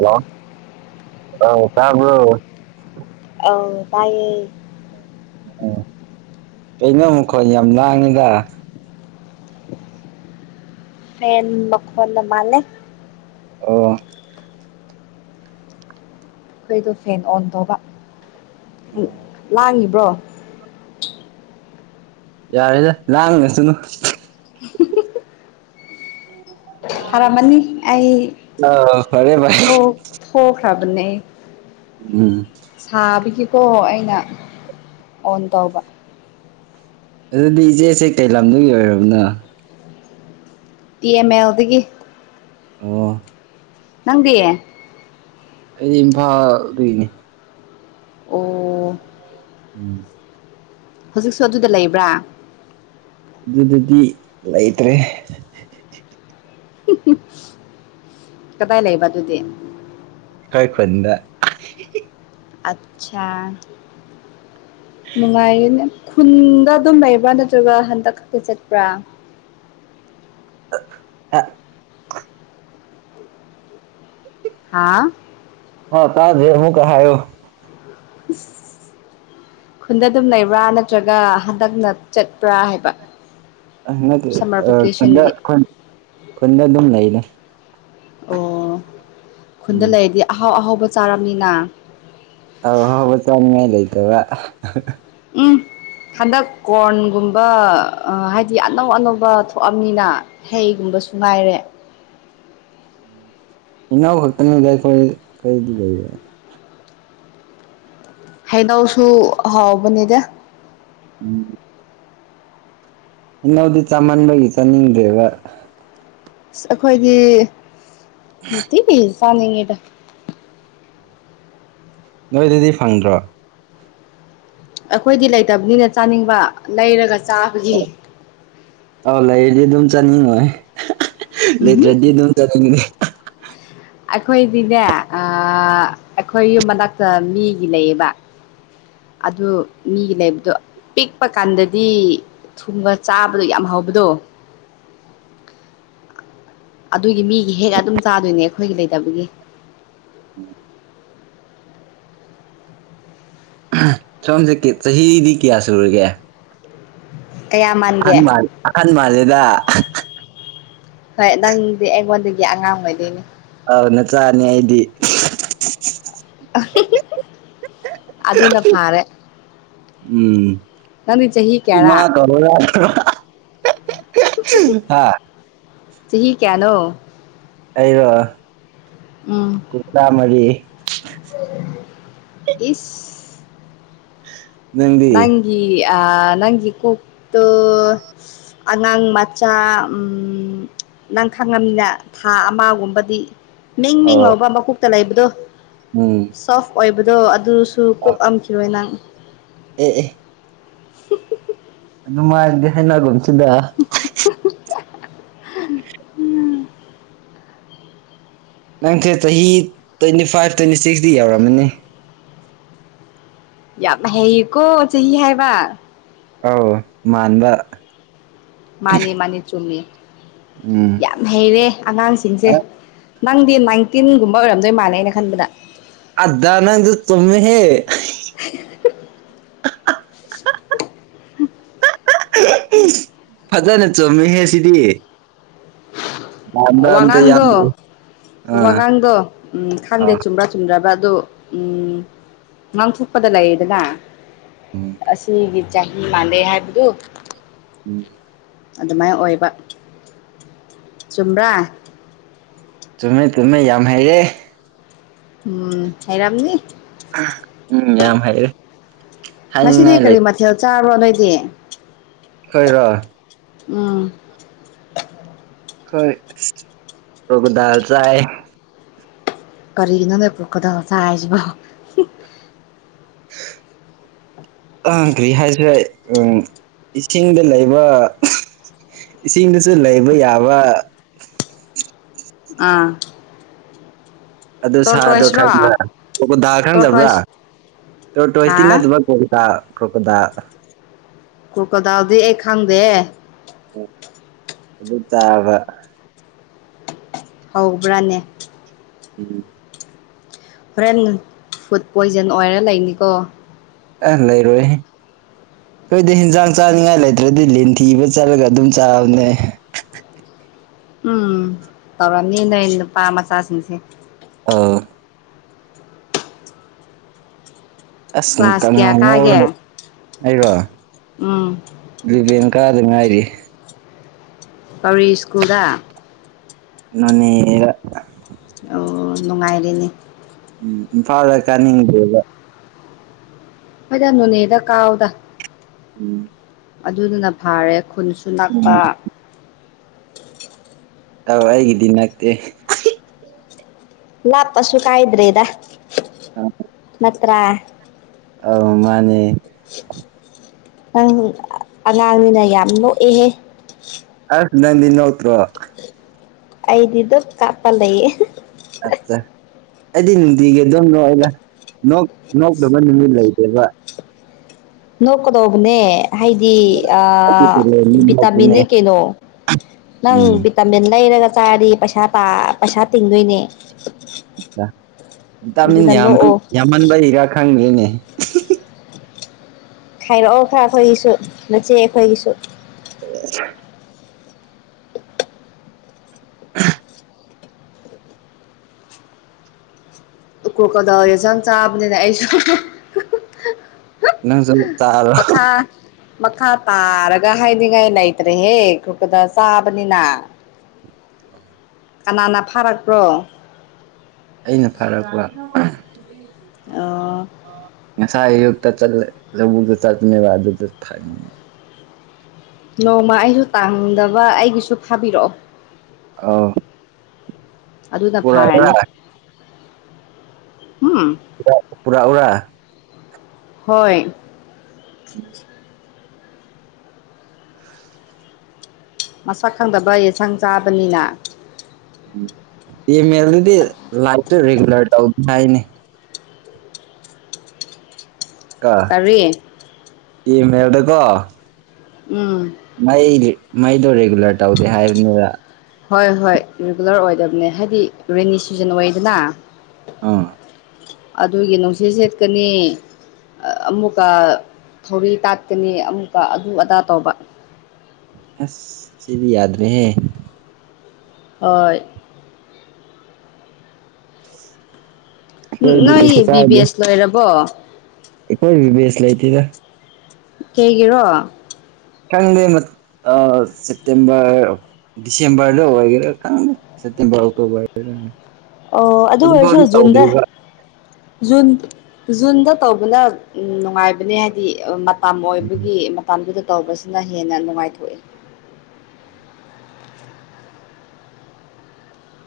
Hello ꯑ ꯇꯥꯕꯔꯣ ꯑ ꯇꯏꯌꯦ꯫ ꯑꯣ ꯑꯩꯅ ꯃꯈꯨꯛꯣꯟ ꯌꯥꯝ ꯂꯥꯡꯉꯤꯗ ꯐꯟ ꯃꯣꯟꯅ ꯃꯥꯂꯦ꯫ ꯑꯣ ꯑꯩꯩꯗꯣ ꯐꯦꯟ ꯑꯣꯟ ꯇꯧꯕ ꯂꯥꯡꯉꯤꯕ꯭ꯔꯣ ꯌꯥꯔꯦꯗ ꯂꯥꯡꯉꯁꯅꯨ [inaudible] ꯐꯔ ꯃꯅꯤ ꯑꯩ ꯑꯥ ꯐꯔꯦ ꯐꯔꯦ ꯊ ꯊꯣ ꯐ꯭ꯔꯕꯅꯦ꯫ ꯎꯝ ꯁꯥꯕꯤꯒꯀꯣ ꯑꯩꯅ ꯑꯣꯟ ꯇꯧꯕ ꯑꯗꯨꯗꯤ ꯏꯆꯦꯁꯦ ꯀꯩ ꯂꯝꯗꯨꯒꯤ ꯑꯣꯏꯔꯕꯅꯣ ꯄꯤ ꯑꯦꯝ ꯑꯦꯜꯗꯒꯤ ꯑꯣ ꯅꯪꯗꯤ꯫ ꯑꯩꯗꯤ ꯏꯝꯐꯥꯜꯒꯤ꯫ ꯑꯣ ꯑꯣ ꯎꯝ ꯍꯧꯖꯤꯛꯁꯨ ꯑꯗꯨꯗ ꯂꯩꯕ꯭ꯔꯥ? ꯑꯗꯨꯗꯗꯤ ꯂꯩꯇ꯭ꯔꯦ꯫ [inaudible] ꯀꯗꯥꯏ ꯂꯩꯕ ꯑꯗꯨꯗꯤ꯫ ꯑꯩꯣꯏ ꯈꯨꯟꯗ ꯑꯆꯥ ꯅꯨꯡꯉꯥꯏꯅꯦ꯫ ꯈꯨꯟꯗ ꯑꯗꯨꯝ ꯂꯩꯕ꯭ꯔꯥ ꯅꯠꯇ꯭ꯔꯒ ꯍꯟꯗꯛ ꯈꯛꯇ ꯆꯠꯄ꯭ꯔꯥ ꯍꯥ ꯍꯥꯥ ꯍ ꯇꯥꯗꯔꯦ ꯑꯃꯨꯛꯀꯥ ꯍꯨꯌꯣ ꯫ ꯏꯁꯥ ꯈꯨꯟꯗ ꯑꯗꯨꯝ ꯂꯩꯕ꯭ꯔꯥ ꯅꯠꯇ꯭ꯔꯒ ꯍꯟꯗꯛꯅ ꯆꯠꯄ꯭ꯔꯥ ꯍꯥꯏꯕ ꯑ ꯁꯝꯃꯔ ꯑ ꯚꯦꯀꯦꯁꯟꯒꯤ ꯈꯨ ꯈꯨꯗ ꯑꯗꯨꯝ ꯂꯩꯏꯂ ꯑꯣ ꯈꯨꯟꯗ ꯂꯩꯔꯗꯤ ꯑꯍꯥꯎ ꯑꯍꯥꯎꯕ ꯆꯥꯔꯕꯅꯤꯅ꯫ ꯑꯍꯎ ꯆꯉ ꯂꯩꯇ ꯋꯥ ꯏꯁꯥ ꯍꯟꯗꯛ ꯀꯣꯔꯟꯒꯨꯝꯕ ꯍꯥꯏꯗꯤ ꯑꯅꯧ ꯑꯅꯧꯕ ꯊꯣꯛꯑꯕꯅꯤꯅ ꯍꯩꯒꯨꯝꯕꯁꯨ ꯉꯥꯏꯔꯦ꯫ ꯏꯅꯥꯎ ꯈꯛꯇꯅꯤꯗ ꯑꯩꯈꯣꯏ ꯀꯔꯤꯗꯤ ꯂꯩꯕꯦ꯫ ꯍꯩꯅꯧꯁꯨ ꯍꯥꯎꯕꯅꯦꯗ ꯎꯝ ꯏꯅꯧꯗꯤ ꯆꯥꯃꯟꯕꯒꯤ ꯆꯥꯅꯤꯡꯗ꯭ꯔꯦꯕ ꯑ ꯑꯩꯈꯣꯏꯗꯤ ꯅꯨꯡꯇꯤꯒꯤꯤ ꯆꯥꯅꯤꯡꯉꯤꯗ ꯅꯣꯏꯗꯗꯤ ꯐꯪꯗ꯭ꯔꯣ ꯑꯩꯈꯣꯏꯗꯤ ꯂꯩꯇꯕꯅꯤꯅ ꯆꯥꯅꯤꯡꯕ ꯂꯩꯔꯒ ꯆꯥꯕꯒꯤ꯫ ꯑꯧ ꯂꯩꯔꯗꯤ ꯑꯗꯨꯝ ꯆꯠꯅꯤꯡꯉꯣꯏ ꯎꯝꯍꯨꯝ ꯂꯩꯇ꯭ꯔꯗꯤ ꯑꯗꯨꯝ ꯆꯠꯅꯤꯡꯉꯅꯤ꯫ ꯑꯩꯈꯣꯏꯗꯤꯅꯦ ꯑꯩꯈꯣꯏ ꯌꯨꯝ ꯃꯅꯥꯛꯇ ꯃꯤꯒꯤ ꯂꯩꯌꯦꯕ꯫ ꯑꯗꯨ ꯃꯤꯒꯤ ꯂꯩꯕꯗꯣ ꯄꯤꯛꯄ ꯀꯥꯟꯗꯗꯤ ꯊꯨꯝꯕ ꯆꯥꯕꯗꯣ ꯌꯥꯝ ꯍꯕꯗꯣ ꯑꯗꯨꯒꯤ ꯃꯤꯒꯤ ꯍꯦꯛꯑ ꯑꯗꯨꯝ ꯆꯥꯗꯣꯏꯅꯦ ꯑꯩꯈꯣꯏꯒꯤ ꯂꯩꯇꯕꯒꯤ ꯁꯣꯝꯁꯦ ꯆꯍꯤꯗꯤ ꯀꯌꯥ ꯁꯨꯔꯒꯦ ꯀꯌꯥ ꯃꯥꯟꯒꯦ ꯑꯍꯟ ꯃꯥꯜ ꯑꯍꯟ ꯃꯥꯜꯂꯤꯗ ꯍꯣꯏ ꯅꯪꯗꯤ ꯑꯩꯉꯣꯟꯗꯒꯤ ꯑꯉꯥꯡ ꯑꯣꯏꯗꯣꯏꯅꯤ ꯑ ꯅꯆꯥꯅꯦ ꯑꯩꯗꯤ ꯑꯗꯨꯅ ꯐꯥꯔꯦ ꯎꯝ ꯅꯪꯗꯤ ꯆꯍꯤ ꯏꯃꯥ ꯀꯌꯥꯔꯥ ꯀꯧꯔꯣꯔ ꯍꯥꯥ ꯆꯍꯤ ꯀꯌꯥꯅꯣ ꯑꯩꯔꯣ ꯎꯝ ꯀꯨꯟꯊ꯭ꯔꯥ ꯃꯔꯤ ꯏꯁ ꯅꯪꯗꯤ ꯅꯪꯒꯤ ꯑ ꯅꯪꯒꯤ ꯀꯣꯛꯇꯣ ꯑꯉꯥꯡ ꯃꯆꯥ ꯎꯝ ꯅꯪ ꯈꯪꯉꯝꯅꯤꯅ ꯊꯥ ꯑꯃꯒꯨꯝꯕꯗꯤ ꯃꯤꯡ ꯑꯣ ꯃꯤꯡꯂꯥꯎꯕ ꯃꯀꯣꯛꯇ ꯂꯩꯕꯗꯣ ꯎꯝ ꯁꯣꯐ ꯑꯣꯏꯕꯗꯣ ꯑꯗꯨꯁꯨ ꯀꯣꯛꯑꯝꯈꯤꯔꯣꯏ ꯅꯪ ꯑꯦ ꯑꯦ ꯑꯗꯨꯃꯥꯏꯅꯗꯤ ꯍꯥꯏꯅꯒꯨꯝꯁꯤꯗ ꯅꯪꯁꯦ ꯆꯍꯤ ꯇ꯭ꯋꯦꯟꯇꯤ ꯐꯥꯏꯚ ꯇ꯭ꯋꯦꯟꯇꯤ ꯁꯤꯛꯁꯇꯤ ꯌꯧꯔꯝꯃꯅꯤ ꯌꯥꯝ ꯍꯩꯌꯦꯀꯣ ꯆꯍꯤ ꯍꯥꯏꯕ ꯑꯧ ꯃꯥꯟꯕꯥ ꯃꯥꯅꯤ ꯃꯥꯅꯤ ꯆꯨꯝꯃꯤ ꯎꯝ ꯌꯥꯝ ꯍꯩꯔꯦ ꯑꯉꯥꯡꯁꯤꯡꯁꯦ ꯅꯪꯗꯤ ꯅꯥꯏꯟꯇꯤꯟꯒꯨꯝꯕ ꯑꯣꯏꯔꯝꯗꯣꯏ ꯃꯥꯜꯂꯦ ꯑꯩꯅ ꯈꯟꯕꯗ ꯑꯗ ꯅꯪꯁꯨ ꯆꯨꯝꯃꯦꯍꯦ [unintelligible] [unintelligible] [unintelligible] ꯐꯖꯅ ꯆꯨꯝꯃꯤꯍꯦ ꯁꯤꯗꯤ ꯌꯥꯝꯕ ꯑꯝꯇ ꯋꯥꯉꯥꯡꯗꯣ ꯌꯥꯝꯗ꯭ꯔꯤ ꯑꯥ ꯋꯥꯉꯥꯡꯗꯣ ꯎꯝ ꯈꯥꯡꯗꯦ ꯑꯥ ꯆꯨꯝꯕ꯭ꯔꯥ ꯆꯨꯝꯗ꯭ꯔꯕ ꯑꯗꯨ ꯎꯝ ꯉꯥꯡꯊꯣꯛꯄꯗ ꯂꯩꯌꯦꯗꯅ ꯎꯝ ꯑꯁꯤꯒꯤ ꯆꯍꯤ ꯃꯥꯟꯂꯦ ꯍꯥꯏꯕꯗꯨ ꯎꯝ ꯑꯗꯨꯃꯥꯏꯅ ꯑꯣꯏꯕ ꯆꯨꯝꯕꯔꯥ ꯆꯨꯝꯃꯦ ꯇꯨꯝꯃꯦ ꯌꯥꯝ ꯍꯩꯔꯦ ꯎꯝ ꯍꯩꯔꯝꯅꯤ ꯎꯝ ꯌꯥꯝ ꯍꯩꯔꯦ ꯉꯁꯤꯗꯤ ꯍꯥꯏꯅꯤꯡꯉꯥꯏ ꯂꯩ ꯀꯔꯤ ꯃꯊꯦꯜ ꯆꯥꯔꯕ ꯅꯣꯏꯗꯤ ꯑꯩꯔꯣ ꯎꯝ ꯈꯣꯏ ꯀꯣꯀꯣꯗꯥꯏꯜ ꯆꯥꯏꯌꯦ ꯀꯔꯤꯅꯣꯅꯦ ꯀꯣꯀꯣꯗꯏꯜ ꯆꯥꯏ ꯍꯥꯏꯁꯤꯕꯣ [inaudible] ꯑ ꯀꯔꯤ ꯍꯥꯏꯁꯤꯔ ꯑꯝ ꯏꯁꯤꯡꯗ ꯂꯩꯕ ꯏꯁꯤꯡꯗꯁꯨ ꯂꯩꯕ ꯌꯥꯕ ꯑꯥ ꯑꯗꯨ ꯁꯥꯗꯣ ꯇꯣꯔꯇꯣꯏꯁꯔꯣ ꯈꯪꯕꯔ ꯀꯣꯀꯣꯗꯥꯏꯜ ꯈꯪꯗꯕꯔꯥ ꯇꯣꯔꯇꯣꯏꯁ ꯍꯥ ꯇꯣꯔꯇꯣꯁꯇꯤ ꯅꯠꯇꯕ ꯀꯣꯀꯣ ꯀ꯭ꯔꯣꯀꯣꯗꯥꯏꯜ ꯀꯣꯀꯣꯗꯥꯏꯜ ꯗꯤ ꯑꯩ ꯈꯪꯗꯦꯍꯦ ꯑꯣ ꯑꯗꯨ ꯇꯥꯕ ꯍꯧꯕ꯭ꯔꯥꯅꯦ ꯎꯝ ꯍꯣꯔꯦꯟ ꯐꯨꯗ ꯄꯣꯏꯖꯟ ꯑꯣꯏꯔ ꯂꯩꯅꯤꯀꯣ ꯑꯦ ꯂꯩꯔꯣꯏꯍꯦ ꯑꯩꯈꯣꯏꯗꯤ ꯍꯤꯟꯖꯥꯡ ꯆꯥꯅꯤꯡꯉꯥꯏ ꯂꯩꯇ꯭ꯔꯗꯤ ꯂꯤꯟ ꯊꯤꯕ ꯆꯠꯂꯒ ꯑꯗꯨꯝ ꯆꯥꯕꯅꯦ ꯎꯝ ꯇꯧꯔꯝꯅꯤ ꯅꯣꯏ ꯅꯨꯄꯥ ꯃꯆꯥꯁꯤꯡꯁꯦ ꯑꯥ ꯑꯁ ꯀ꯭ꯂꯥꯁ ꯀꯌꯥ ꯀꯪꯉꯧ ꯀꯥꯒꯦ ꯉꯧꯔꯥꯒ ꯑꯩꯔꯣ ꯎꯝ ꯏꯂꯤꯕꯦꯟ ꯀꯥꯗꯥ ꯉꯥꯏꯔꯤꯌꯦ ꯀꯔꯤ ꯁꯀꯨ꯭ꯜꯗ ꯅꯣꯅꯦꯗ ꯑꯣ ꯅꯨꯡꯉꯥꯏꯔꯤꯅꯦ ꯎꯝ ꯏꯝꯐꯥꯜꯗ ꯀꯥꯅꯤꯡꯗꯦꯕ ꯍꯣꯏꯗꯥ ꯅꯣꯅꯦꯗ ꯀꯥꯥꯎꯗ ꯎꯝ ꯑꯗꯨꯗꯨꯅ ꯐꯥꯔꯦ ꯈꯨꯟꯁꯨ ꯅꯛꯄ ꯗꯣ ꯑꯩꯒꯤꯗꯤ ꯅꯛꯇꯦ ꯂꯥꯞꯄꯁꯨ ꯀꯥꯏꯗ꯭ꯔꯦꯗ [unintelligible] ꯅꯠꯇ꯭ꯔꯥ ꯑꯧ ꯃꯥꯅꯦ ꯅꯪ ꯑꯉꯥꯡꯅꯤꯅ ꯌꯥꯝ ꯂꯣꯛꯑꯦꯍꯦ ꯑꯁ ꯅꯪꯗꯤ ꯅꯣꯛꯇ꯭ꯔꯣ ꯑꯩꯗꯤ ꯗꯨꯝ ꯀꯥꯞꯄ ꯂꯩꯌꯦ [unintelligible] ꯑꯩꯗꯤ ꯅꯨꯡꯇꯤꯒꯤ ꯑꯗꯨꯝ ꯅꯣꯛꯑꯦꯗ ꯅꯣꯛ ꯅꯣꯛꯇꯕ ꯅꯨꯃꯤꯠ ꯂꯩꯇꯦꯕ ꯅꯣꯛꯀꯥꯗꯧꯕꯅꯦ ꯍꯥꯏꯗꯤ ꯑꯩꯒꯤ ꯑꯥ ꯇꯦꯂꯦꯟꯅꯤ ꯅꯣꯛꯄꯅꯦ ꯚꯤꯇꯥꯃꯤꯟꯅꯦ ꯀꯩꯅꯣ ꯅꯪ ꯎꯝ ꯇꯥꯃꯤꯟ ꯂꯩꯔꯒ ꯆꯥꯗꯤ ꯄꯩꯁꯥ ꯇꯥ ꯄꯩꯁꯥ ꯇꯤꯡꯗꯣꯏꯅꯦ ꯚꯤꯇꯥꯃꯤꯟ ꯑꯗꯨꯅ ꯌꯥꯝꯕ ꯅꯣꯛꯑꯣ ꯌꯥꯝꯃꯟꯕꯩꯔꯥ ꯈꯪꯗꯦꯅꯦ ꯈꯥꯏꯔꯛꯑꯣ ꯈꯔ ꯑꯩꯈꯣꯏꯒꯤꯁꯨ ꯅꯆꯦ ꯑꯩꯈꯣꯏꯒꯤꯁꯨ [inaudible] [unintelligible] [inaudible] ꯌꯦꯟꯁꯥꯡ ꯆꯥꯕꯅꯤꯅ ꯑꯁꯨ ꯅꯪꯁꯨ [unintelligible] ꯇꯥꯔꯣ ꯃꯈꯥ ꯃꯈꯥ ꯇꯥꯔꯒ ꯍꯥꯏꯅꯤꯡꯉꯥꯏ ꯂꯩꯇ꯭ꯔꯦꯍꯦ ꯈꯨꯀꯗ ꯆꯥꯕꯅꯤꯅ ꯀꯅꯥꯅ ꯐꯥꯔꯛꯄ꯭ꯔꯣ ꯑꯩꯅ ꯐꯥꯔꯛꯄ ꯑꯣ ꯉꯁꯥꯏ ꯑꯌꯨꯛꯇ ꯆꯠꯂ ꯂꯧꯕꯨꯛꯇ ꯆꯠꯄꯅꯦꯕ ꯑꯗꯨꯗ ꯐꯪ ꯅꯣꯡꯃ ꯑꯩꯁꯨ ꯇꯥꯡꯗꯕ ꯑꯩꯒꯤꯁꯨ ꯐꯥꯕꯤꯔꯛꯑꯣ ꯑꯥꯎ ꯑꯗꯨꯅ ꯐꯥꯔꯅꯤ ꯎꯝ ꯄꯨ ꯄꯨꯔꯛ ꯎꯔꯥ ꯍꯣꯏ ꯎꯝ ꯃꯁꯛ ꯈꯪꯗꯕ ꯌꯦꯟꯁꯥꯡ ꯆꯥꯕꯅꯤꯅ ꯇꯤ ꯑꯦꯝ ꯑꯦꯜ ꯗꯨꯗꯤ ꯂꯥꯏꯠꯇ ꯔꯤꯒꯨꯂꯔ ꯇꯧꯅꯤꯉꯥꯏꯅꯤ ꯀꯣ ꯀꯔꯤ ꯇꯤ ꯑꯦꯝ ꯑꯦꯜꯗꯀꯣ ꯎꯝ ꯃꯩ ꯃꯩꯗꯣ ꯔꯤꯒꯨꯂꯔ ꯇꯧꯗꯦ ꯍꯥꯏꯕꯅꯤꯕ ꯍꯣꯏ ꯍꯣꯏ ꯔꯤꯒꯨꯂꯔ ꯑꯣꯏꯗꯕꯅꯦ ꯍꯥꯏꯗꯤ ꯔꯦꯅꯤ ꯁꯤꯖꯟ ꯑꯣꯏꯗꯅ ꯑꯥ ꯑꯗꯨꯒꯤ ꯅꯨꯡꯁꯤꯠ ꯁꯦꯠꯀꯅꯤ ꯑꯃꯨꯛꯀ ꯊꯧꯔꯤ ꯇꯥꯠꯀꯅꯤ ꯑꯃꯨꯛꯀ ꯑꯗꯨ ꯑꯗꯥ ꯇꯧꯕ ꯑ ꯁꯤꯗꯤ ꯌꯥꯗꯃ ꯍ ꯍꯣꯏ ꯑꯩꯈꯣꯏꯗꯤ ꯅꯣꯏ ꯀꯩꯁꯨ ꯕꯤ ꯕꯤ ꯀꯥꯏꯗꯦ ꯑꯦꯁ ꯂꯣꯏꯔꯕꯣ ꯑꯩꯈꯣꯏ ꯕꯦꯁ ꯂꯩꯇꯦꯗ ꯀꯩꯒꯤꯔꯣ ꯈꯪꯗꯦ ꯁꯦꯞꯇꯦꯝꯕꯔ ꯗꯤꯁꯦꯝꯕꯔ ꯂ ꯑꯣꯏꯒꯦꯔ ꯈꯪꯒꯦ ꯁꯦꯞꯇꯦꯝꯕꯔ ꯑꯣꯛꯇꯣꯕꯔ ꯂ ꯑꯣ ꯑꯗꯨ ꯑꯣꯏꯔꯁꯨꯖꯨꯟꯗ ꯖꯨꯟ ꯖꯨꯟꯗ ꯇꯧꯕꯅ ꯅꯨꯡꯉꯥꯏꯕꯅꯦ ꯍꯥꯏꯗꯤ ꯃꯇꯝꯝ ꯑꯣꯏꯕꯒꯤ ꯃꯇꯗꯨꯗ ꯇꯧꯕꯁꯤꯅ ꯍꯦꯟꯅ ꯅꯨꯡꯉꯥꯏꯊꯣꯛꯏꯦ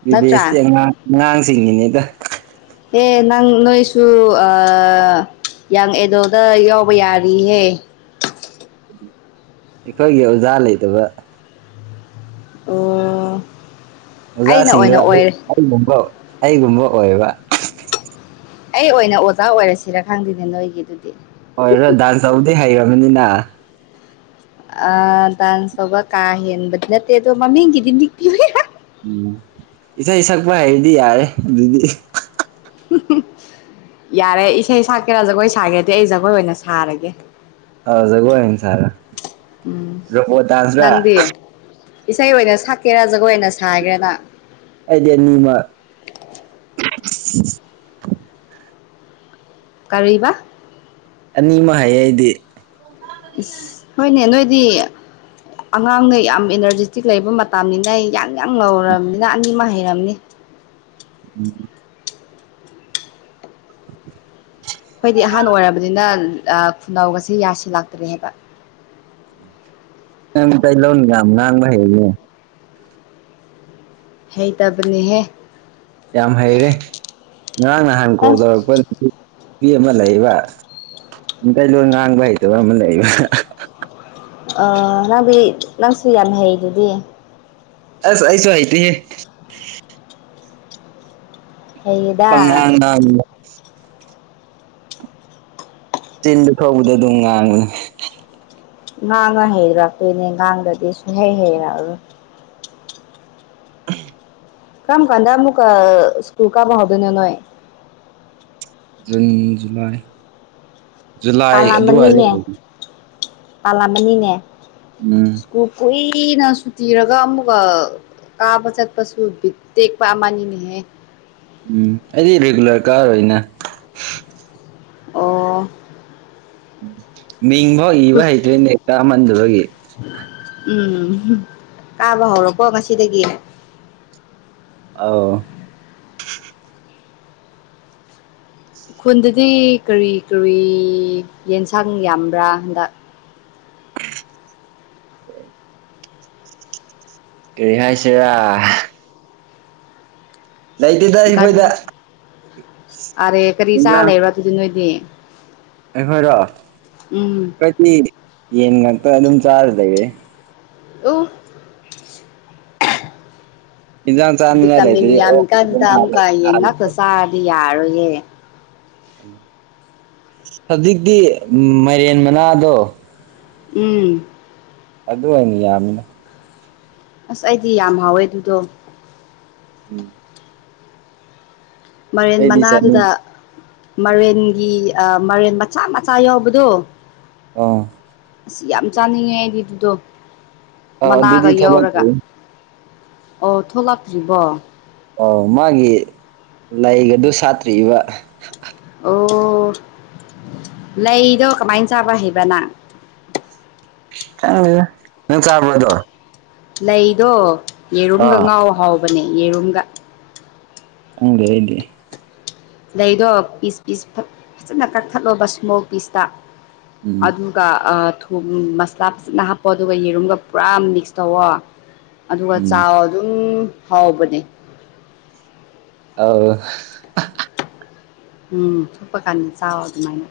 ꯕꯤ ꯅꯠꯇ꯭ꯔꯥ ꯚꯦꯁꯇꯤ ꯑꯉꯥꯡ ꯑꯉꯥꯡꯁꯤꯡꯒꯤꯅꯦꯗ ꯑꯦ ꯅꯪ ꯅꯣꯏꯁꯨ ꯌꯥꯡ ꯑꯦꯗꯣꯗ ꯌꯥꯎꯕ ꯌꯥꯔꯤꯍꯦ ꯑꯩꯈꯣꯏꯒꯤ ꯑꯣꯖꯥ ꯂꯩꯇꯕ ꯑꯣ ꯑꯩꯅ ꯑꯣꯏꯅ ꯑꯣꯏꯔꯦ ꯑꯣꯖꯥꯁꯤꯡꯗꯣꯒꯨꯝꯕ ꯑꯩꯒꯨꯝꯕ ꯑꯣꯏꯕ ꯑꯩ ꯑꯣꯏꯅ ꯑꯣꯖꯥ ꯑꯣꯏꯔꯁꯤꯔ ꯈꯪꯗꯦꯅꯦ ꯅꯣꯏꯒꯤ ꯑꯗꯨꯗꯤ ꯍꯣꯏꯗ ꯗꯥꯟꯁ ꯇꯧꯕꯗꯤ ꯍꯩꯈꯔꯕꯅꯤꯅ ꯑ ꯇꯗꯥꯥꯟꯁꯕ ꯀꯥꯏ ꯍꯅꯦꯗꯣ ꯃꯃꯤꯒꯤꯗꯤꯄꯤ ꯎꯝ ꯏꯁꯩ ꯁꯛꯄ ꯍꯥꯏꯔꯗꯤ ꯌꯥꯔꯦ ꯑꯗꯨꯗꯤ ꯌꯥꯔꯦ ꯏꯁꯩ ꯁꯛꯀꯦꯔꯥ ꯖꯒꯣꯏ ꯁꯥꯒꯦꯗꯤ ꯑꯩ ꯖꯒꯣꯏ ꯑꯣꯏꯅ ꯁꯥꯔꯒꯦ ꯍꯖ ꯀꯣꯁꯔ ꯎꯝ ꯔꯣꯄꯣ ꯇꯗꯥꯁ꯭ꯔꯥ ꯅꯪꯗꯤ ꯏꯁꯩ ꯑꯣꯏꯅ ꯁꯛꯀꯦꯔꯥ ꯖꯒꯣꯏ ꯑꯣꯏꯅ ꯁꯥꯈꯔꯦꯅ ꯑꯩꯗꯤ ꯅꯤꯡꯅꯤꯃ ꯀꯥꯔꯤꯕ ꯑꯅꯤ ꯑꯃ ꯍꯥꯏ ꯑꯩꯗꯤ ꯏꯁ ꯍꯣꯏꯅꯦ ꯅꯣꯏꯗꯤ ꯑꯉꯥꯡꯅ ꯌꯥꯝ ꯏꯅꯔꯖꯤꯦꯇꯤꯛ ꯂꯩꯕ ꯃꯇꯝꯅꯤꯅ ꯑꯩ ꯌꯥꯡ ꯌꯥꯡ ꯉꯧꯔꯕꯅꯤꯅ ꯑꯅꯤꯃ ꯍꯩꯔꯝꯅꯤ ꯎꯝ [inaudible] ꯑꯩꯈꯣꯏꯗꯤ ꯑꯍꯥꯟꯕ ꯑꯣꯏꯔꯕꯅꯤꯅ ꯑ ꯈꯨꯅꯧꯒꯁꯦ ꯌꯥꯁꯤꯜꯂꯥꯛꯇ꯭ꯔꯦꯕ ꯅꯪ ꯃꯩꯇꯩ ꯂꯣꯟ ꯍꯥꯝ ꯉꯥꯡꯕ ꯍꯩꯅꯦ ꯍꯩ ꯇꯕꯅꯦꯍꯦ ꯌꯥꯝ ꯍꯩꯔꯦ ꯉꯔꯥꯡ ꯅꯍꯥꯟ ꯀꯣꯜ ꯅꯪ ꯇꯧꯔꯛꯄ ꯅꯨꯄꯤ ꯑꯃ ꯂꯩꯕ ꯃꯤꯇꯩꯩ ꯂꯣꯟ ꯉꯥꯡꯕ ꯍꯩꯇꯕ ꯑꯃ ꯂꯩꯕ ꯑ ꯅꯪꯗꯤ ꯅꯪꯁꯨ ꯌꯥꯝꯅ ꯍꯩꯗꯨꯗꯤ ꯑꯁ ꯑꯩꯥꯏꯁꯨ ꯍꯩꯇꯦꯍꯦ ꯍꯩꯌꯦꯗ ꯄꯪꯉꯡ ꯉꯥꯡꯉꯤꯕ ꯆꯤꯟꯗ ꯊꯣꯛꯄꯗꯣ ꯑꯗꯨꯝ ꯉꯥꯡꯕꯅꯦ ꯉꯥꯡꯉ ꯍꯩꯔꯛꯇꯣꯏꯅꯦ ꯉꯥꯡꯗꯗꯤ ꯁꯨꯡꯍꯩ ꯍꯩꯔꯛꯑꯔꯣꯏ ꯀꯝ ꯀꯥꯟꯗ ꯃꯨꯀ ꯑ ꯁ꯭ꯀꯨꯜ ꯀꯥꯕ ꯍꯧꯗꯣꯏꯅꯣ ꯅꯣꯏ ꯖꯨꯟ ꯖꯨꯂꯥꯏ ꯖꯨꯂꯥꯏ ꯑꯗꯨꯋꯥꯏꯗ ꯄꯥꯜꯂꯝꯃꯅꯤꯅꯦ ꯄꯥꯜꯂꯝꯃꯅꯤꯅꯦ ꯎꯝ ꯁ꯭ꯀꯨꯜ ꯀꯨꯏꯅ ꯁꯨꯇꯤꯔꯒ ꯑꯃꯨꯒ ꯀꯥꯕ ꯆꯠꯄꯁꯨ ꯕꯤꯠ ꯇꯦꯛꯄ ꯑꯃꯅꯤꯅꯦꯍꯦ ꯎꯝ ꯑꯩꯗꯤ ꯔꯤꯒꯨꯂꯔ ꯀꯥꯔꯣꯏꯅ ꯑꯣ ꯃꯤꯡꯕꯥꯎ ꯏꯕ ꯍꯩꯇ꯭ꯔꯦꯅꯦ ꯀꯃꯟꯗꯕꯒꯤ ꯎꯝ ꯀꯥꯕ ꯍꯧꯔꯣꯀꯣ ꯉꯁꯤꯗꯒꯤ ꯑꯧ ꯈꯨꯟꯗꯗꯤ ꯀꯔꯤ ꯀꯔꯤ ꯌꯦꯟꯁꯥꯡ ꯌꯥꯝꯕ꯭ꯔꯥ ꯍꯟꯗꯛ [unintelligible] ꯀꯔꯤ ꯍꯥꯏꯁꯤꯔ ꯂꯩꯇꯦꯗ ꯒꯥꯟ ꯑꯩꯈꯣꯏꯗ ꯑꯔꯦ ꯀꯔꯤ ꯆꯥ ꯏꯟꯖꯥꯡ ꯂꯩꯕꯔ ꯑꯗꯨꯗꯤ ꯅꯣꯏꯗꯤ ꯑꯩꯈꯣꯏꯔꯣ ꯎꯝ ꯑꯩꯈꯣꯏꯗꯤ ꯌꯦꯟ ꯉꯥꯛꯇ ꯑꯗꯨꯝ ꯆꯥꯔ ꯂꯩꯔꯦ ꯎꯨ ꯏꯟꯖꯥꯡ ꯆꯥꯅꯤꯡꯉꯥꯏ ꯚꯤꯇꯥꯃꯤꯟ ꯂꯩꯇ꯭ꯔꯗꯤ ꯑꯣꯛ ꯑꯗꯨꯝ ꯌꯥꯝꯃꯤꯀꯥꯟꯗ ꯍꯥꯜꯂꯦ ꯑꯃꯨꯛꯀꯥ ꯌꯦꯟ ꯉꯥꯛꯇꯥ ꯆꯥꯔꯗꯤ ꯌꯥꯔꯣꯏꯌꯦ ꯍꯧꯖꯤꯛꯇꯤ ꯃꯥꯏꯔꯦꯟ ꯃꯅꯥꯗꯣ ꯎꯝ ꯑꯗꯨ ꯑꯣꯏꯅ ꯌꯥꯝꯃꯤꯅ ꯑꯁ ꯑꯩꯗꯤ ꯌꯥꯝ ꯍꯥꯎꯋꯦ ꯑꯗꯨꯗꯣ ꯎꯝ ꯃꯥꯏꯔꯦꯟ ꯑꯩꯗꯤ ꯆꯥꯅꯤꯡ ꯃꯅꯥꯗꯨꯗ ꯃꯔꯦꯟꯒꯤ ꯑꯥ ꯃꯔꯦꯟ ꯃꯆꯥ ꯃꯆꯥ ꯌꯥꯎꯕꯗꯣ ꯑꯥ ꯑꯁ ꯌꯥꯝ ꯆꯥꯅꯤꯡꯉꯦ ꯑꯩꯗꯤ ꯑꯗꯨꯗꯣ ꯑꯥꯎ ꯃꯅꯥꯒ ꯑꯗꯨꯗꯤ ꯌꯥꯎꯔꯒ ꯊꯣꯛꯂꯛꯇ꯭ꯔꯤ ꯑꯣ ꯊꯣꯛꯂꯛꯇ꯭ꯔꯤꯕꯣ ꯑꯣ ꯃꯥꯒꯤ ꯂꯩꯒꯗꯨ ꯁꯥꯠꯇ꯭ꯔꯤꯕ ꯑꯣ ꯂꯩꯗꯣ ꯀꯃꯥꯏꯟ ꯆꯥꯕ ꯍꯩꯕ ꯅꯪ ꯈꯪꯗꯦꯗ ꯅꯪ ꯆꯥꯕꯔꯣ ꯑꯗꯣ ꯂꯩꯗꯣ ꯌꯦꯔꯨꯝꯒ ꯑꯥ ꯉꯥꯎ ꯍꯥꯎꯕꯅꯦ ꯌꯦꯔꯨꯝꯒ ꯈꯪꯗꯦ ꯑꯩꯗꯤ ꯂꯩꯗꯣ ꯄꯤꯁ ꯄꯤꯁ ꯐꯠ ꯐꯖꯅ ꯀꯛꯊꯠꯂꯣꯕ ꯏꯁꯃꯣꯜ ꯄꯤꯁꯇ ꯎꯝ ꯑꯗꯨ ꯑꯗꯨꯒ ꯑꯥ ꯊꯨꯝ ꯃꯁꯂꯥ ꯐꯖꯅ ꯍꯥꯞꯄꯣ ꯑꯗꯨꯒꯥ ꯌꯦꯔꯨꯝꯒꯥ ꯄꯨꯔꯥ ꯃꯤꯛꯁ ꯇꯧꯋꯣ ꯑꯗꯨꯒꯥ ꯎꯝ ꯆꯥꯎꯋꯣ ꯑꯗꯨꯝ ꯍꯥꯎꯕꯅꯦ ꯑꯧ ꯎꯝ ꯊꯨꯞꯄ ꯀꯟ ꯆꯥꯎꯋꯣ ꯑꯗꯨꯃꯥꯥꯏꯅ